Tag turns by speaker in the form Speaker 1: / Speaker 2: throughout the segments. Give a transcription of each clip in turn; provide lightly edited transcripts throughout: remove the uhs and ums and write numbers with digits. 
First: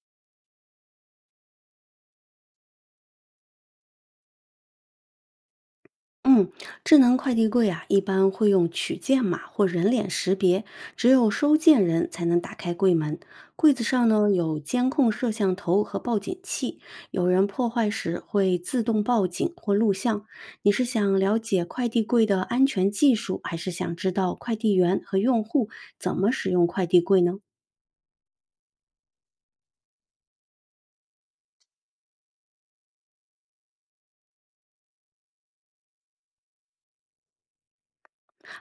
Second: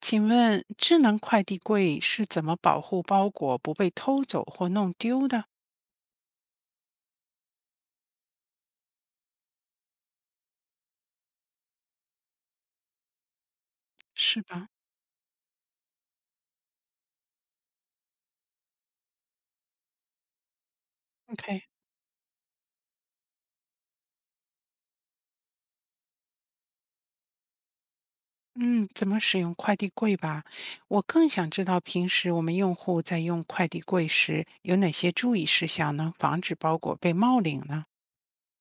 Speaker 1: 请问智能快递柜是怎么保护包裹不被偷走或弄丢的？
Speaker 2: 嗯，智能快递柜啊，一般会用取件码或人脸识别，只有收件人才能打开柜门。柜子上呢
Speaker 1: 是
Speaker 2: 有
Speaker 1: 吧
Speaker 2: 监控摄像头和报警器，有人破坏时会自动报警或录像。你是想了解
Speaker 1: ？OK，
Speaker 2: 快递柜的安全技术，还是想知道快递员和用户怎么使用快递柜呢？
Speaker 1: 嗯，怎么使用快递柜吧？我更想知道平时我们用户在用快递柜时有哪些注意事项能防止包裹被冒领呢？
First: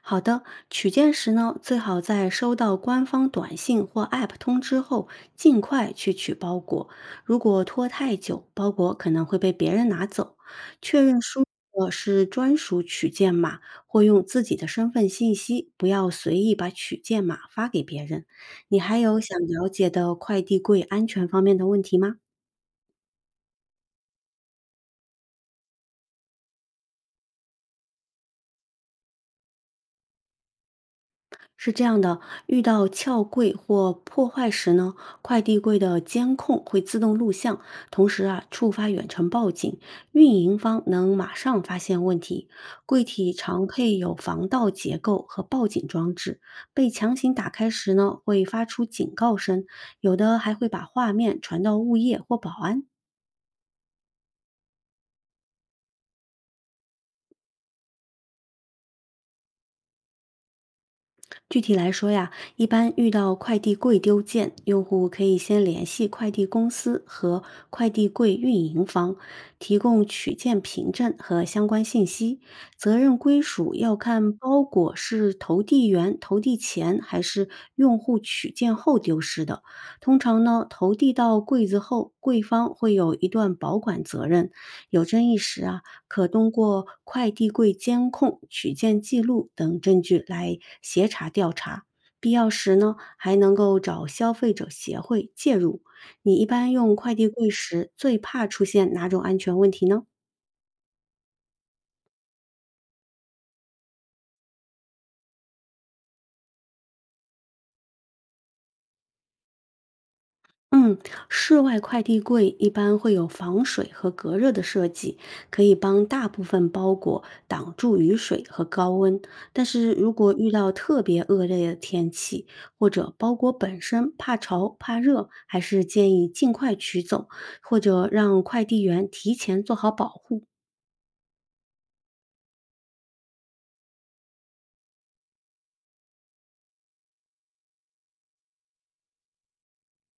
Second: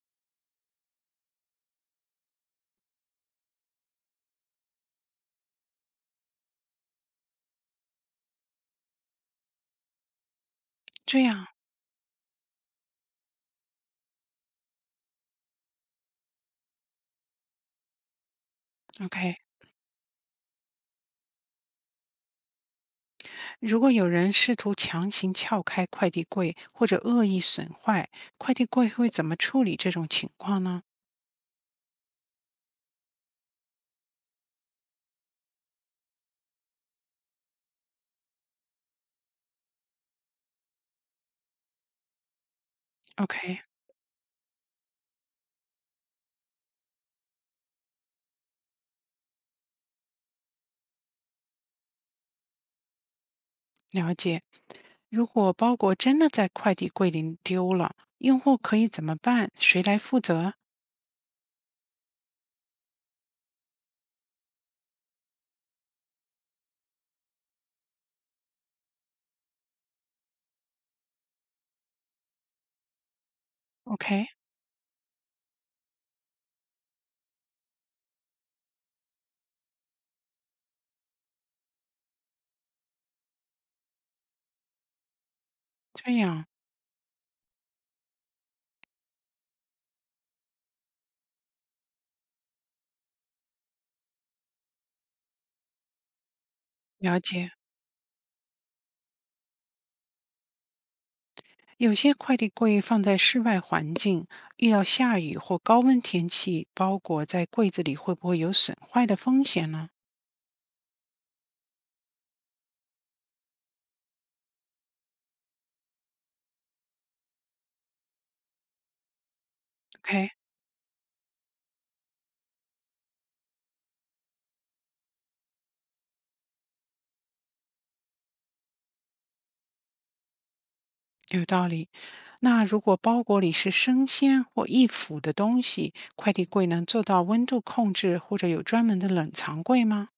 Speaker 2: 好的，取件时呢，最好在收到官方短信或 App 通知后，尽快去取包裹。如果拖太久，包裹可能会被别人拿走。确认
Speaker 1: 这
Speaker 2: 输
Speaker 1: 样
Speaker 2: 入是专属取件码，或用自己的身份信息，不要随意把取件码发给别人。你还有想
Speaker 1: ，OK，
Speaker 2: 了解的快递柜安全方面的问题吗？
Speaker 1: 如果有人试图强行撬开快递柜或者恶意损坏，快递柜会怎么处理这种情况呢
Speaker 2: 是这样的，遇到撬柜或破坏时呢，快递柜的监控会自动录像，同时啊触发远程报警，运营方能马上发现问题。柜体
Speaker 1: ？OK，
Speaker 2: 常配有防盗结构和报警装置，被强行打开时呢会发出警告声，有的还会把画面传到物业或保安。
Speaker 1: 了解。如果包裹真的在快递柜里丢了，用户可以怎么办？谁来负责
Speaker 2: 具体来说呀，一般遇到快递柜丢件，用户可以先联系快递公司和快递柜运营方，提供取件凭证和相关信息。责任归属要
Speaker 1: ？OK，
Speaker 2: 看包裹是投递员投递前还是用户取件后丢失的。通常呢，投递到柜子后，柜方会有一段保管责任。有争议时啊，
Speaker 1: 这
Speaker 2: 可
Speaker 1: 样
Speaker 2: 通过快递柜监控、取件记录等证据来协查调查。必要时呢，还能够找消费者协会介入。你一般用快
Speaker 1: 了
Speaker 2: 递柜
Speaker 1: 解。
Speaker 2: 时，最怕出现哪种安全问题呢？
Speaker 1: 有些快递柜放在室外环境，遇到下雨或高温天气，包裹在柜子里会不会有损坏的风险呢
Speaker 2: 嗯，室外快递柜一般会有防水和隔热的设计，可以帮大部分包裹挡住雨水和高温。但是如果
Speaker 1: ？OK，
Speaker 2: 遇到特别恶劣的天气，或者包裹本身怕潮怕热，还是建议尽快取走，或者让快递员提前做好保护。
Speaker 1: 有道理。那如果包裹里是生鲜或易腐的东西，快递柜能做到温度控制，或者有专门的冷藏柜吗？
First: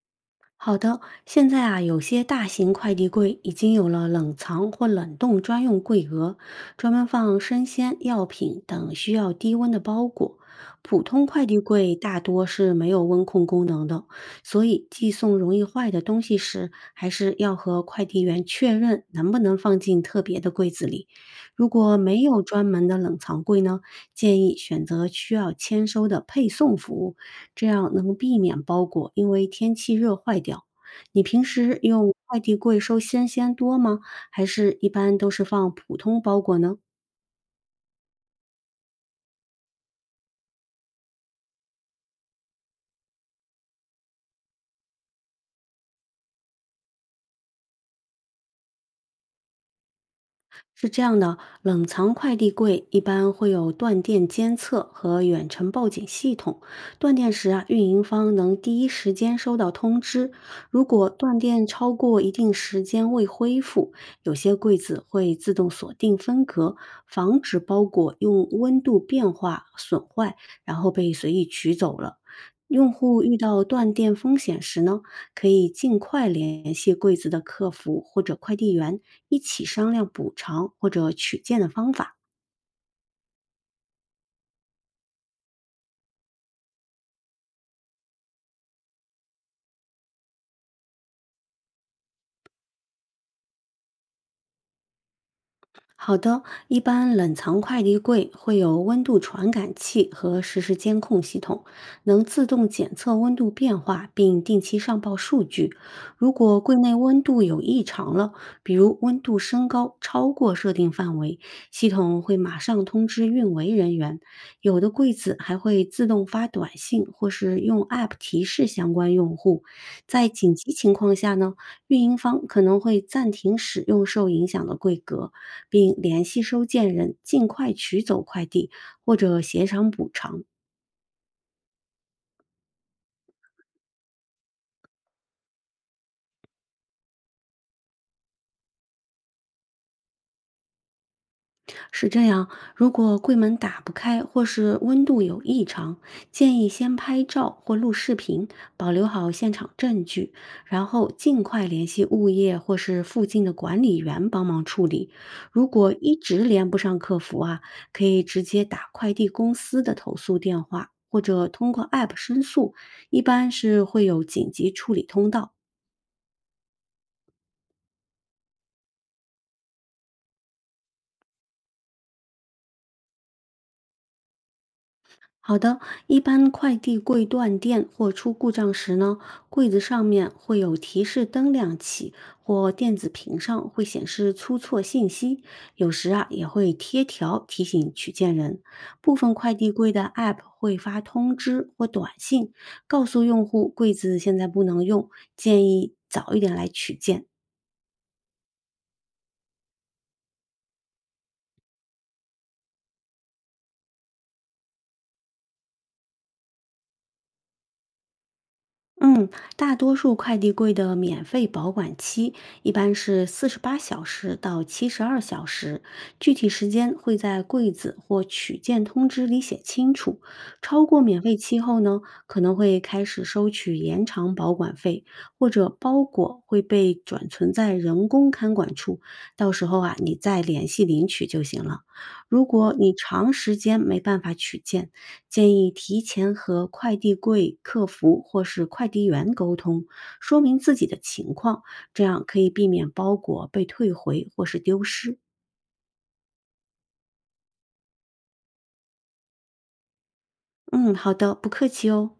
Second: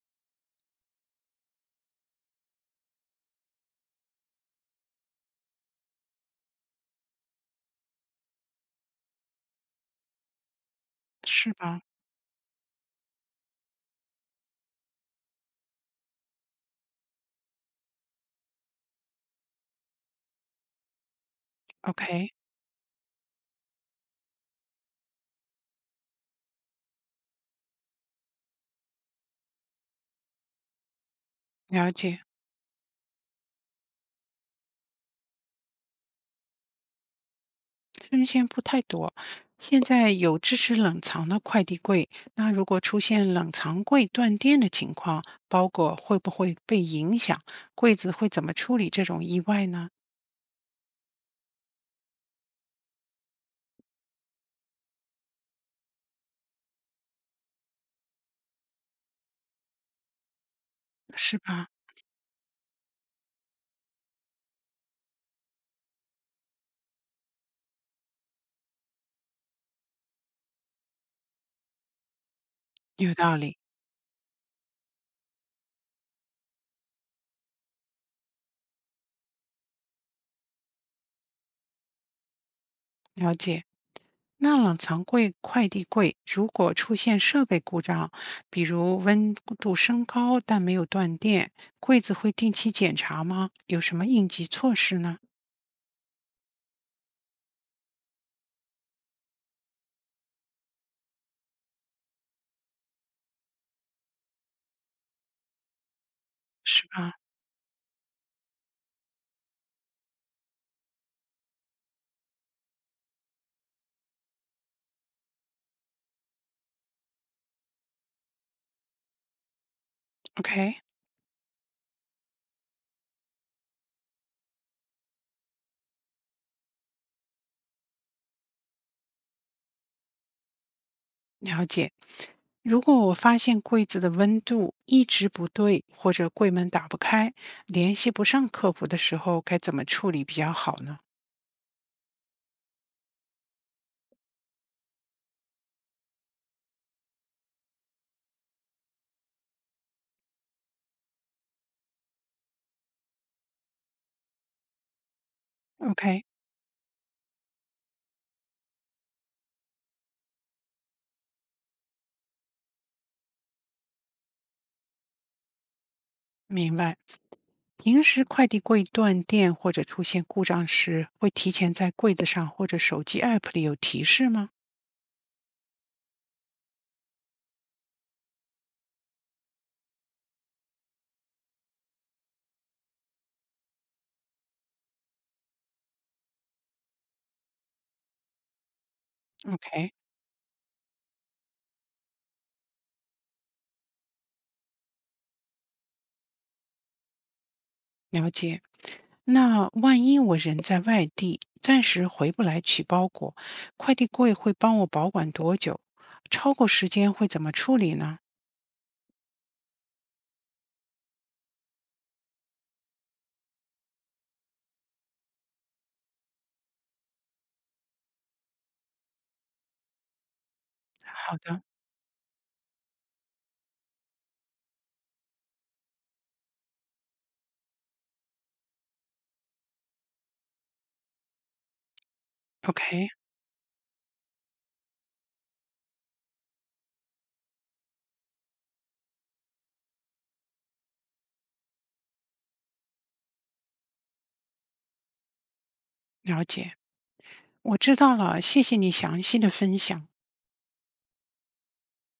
Speaker 2: 好的，现在啊，有些大型快递柜已经有了冷藏或冷冻专用柜额，专门放生鲜、药品等需要低温的包裹。普通快
Speaker 1: 是
Speaker 2: 递
Speaker 1: 吧
Speaker 2: 柜大多是没有温控功能的，所以寄送容易坏的东西时，还是要和快递员确认能不能放进特别的柜子里。如果没
Speaker 1: ？OK，
Speaker 2: 有专门的冷藏柜呢，建议选择需要签收的配送服务。这样能避免包裹因为天气热坏掉。你平时
Speaker 1: 了
Speaker 2: 用
Speaker 1: 解。
Speaker 2: 快递柜收鲜鲜多吗？还是一般都是放普通包裹呢？
Speaker 1: 针线不太多，现在有支持冷藏的快递柜。那如果出现冷藏柜断电的情况，包裹会不会被影响？柜子会怎么处理这种意外呢？
Speaker 2: 是这样的，冷藏快递柜一般会有断电监测和远程报警系统。断电时啊，运营方能第一时间收到通知。如果断
Speaker 1: 是
Speaker 2: 电
Speaker 1: 吧？
Speaker 2: 超过一定时间未恢复，有些柜子会自动锁定分隔，防止包裹用温度变化损坏，然后被随意取走了。用
Speaker 1: 有
Speaker 2: 户
Speaker 1: 道
Speaker 2: 遇
Speaker 1: 理，
Speaker 2: 到断电风险时呢，可以尽快联系柜子的客服或者快递员，一起商量补偿或者取件的方法。
Speaker 1: 了解。那冷藏柜、快递柜如果出现设备故障，比如温度升高但没有断电，柜子会定期检查吗？有什么应急措施呢？
Speaker 2: 好的，一般冷藏快递柜会有温度传感器和实时监控系统，能自动检测温度变化并定期上报数据。如果柜
Speaker 1: 是
Speaker 2: 内
Speaker 1: 吧
Speaker 2: 温度有异常了，比如温度升高超过设定范围，系统会马上通知运维人员。有的柜子还会自动发短信或是用 App 提示相关用户。在紧急
Speaker 1: ？OK。
Speaker 2: 情况下呢，运营方可能会暂停使用受影响的规格，并联系收件人尽快取走快递或者协商补偿。
Speaker 1: 了解。如果我发现柜子的温度一直不对，或者柜门打不开，联系不上客服的时候，该怎么处理比较好呢
Speaker 2: 是这样，如果柜门打不开或是温度有异常，建议先拍照或录视频，保留好现场证据，然后尽快联系物业或是附近的管理员帮忙处理。如果一
Speaker 1: ？OK，
Speaker 2: 直连不上客服啊，可以直接打快递公司的投诉电话，或者通过 App 申诉，一般是会有紧急处理通道。
Speaker 1: 明白。平时快递柜断电或者出现故障时，会提前在柜子上或者手机 App 里有提示吗
Speaker 2: 好的，一般快递柜断电或出故障时呢，柜子上面会有提示灯亮起，或电子屏上会显示出错信息，有时啊也会贴条提醒取件人。部分快递柜
Speaker 1: ？OK，
Speaker 2: 的 App 会发通知或短信，告诉用户柜子现在不能用，建议早一点来取件。
Speaker 1: 了解。那万一我人在外地，暂时回不来取包裹，快递柜会帮我保管多久？超过时间会怎么处理呢？
Speaker 2: 嗯，大多数快递柜的免费保管期一般是48小时到72小时，具体时间会在柜子或取件通知里写清楚。超过免费
Speaker 1: 好
Speaker 2: 期
Speaker 1: 的。
Speaker 2: 后呢，可能会开始收取延长保管费，或者包裹会被转存在人工看管处，到时候啊，你再联系领取就行了。如果你
Speaker 1: OK，
Speaker 2: 长时间没办法取件，建议提前和快递柜客服或是快递员沟通，说明自己的情况，这样可以避免包裹被退回或是丢失。
Speaker 1: 了解，我知道了，谢谢你详细的分享。
Speaker 2: 嗯，好的，不客气哦。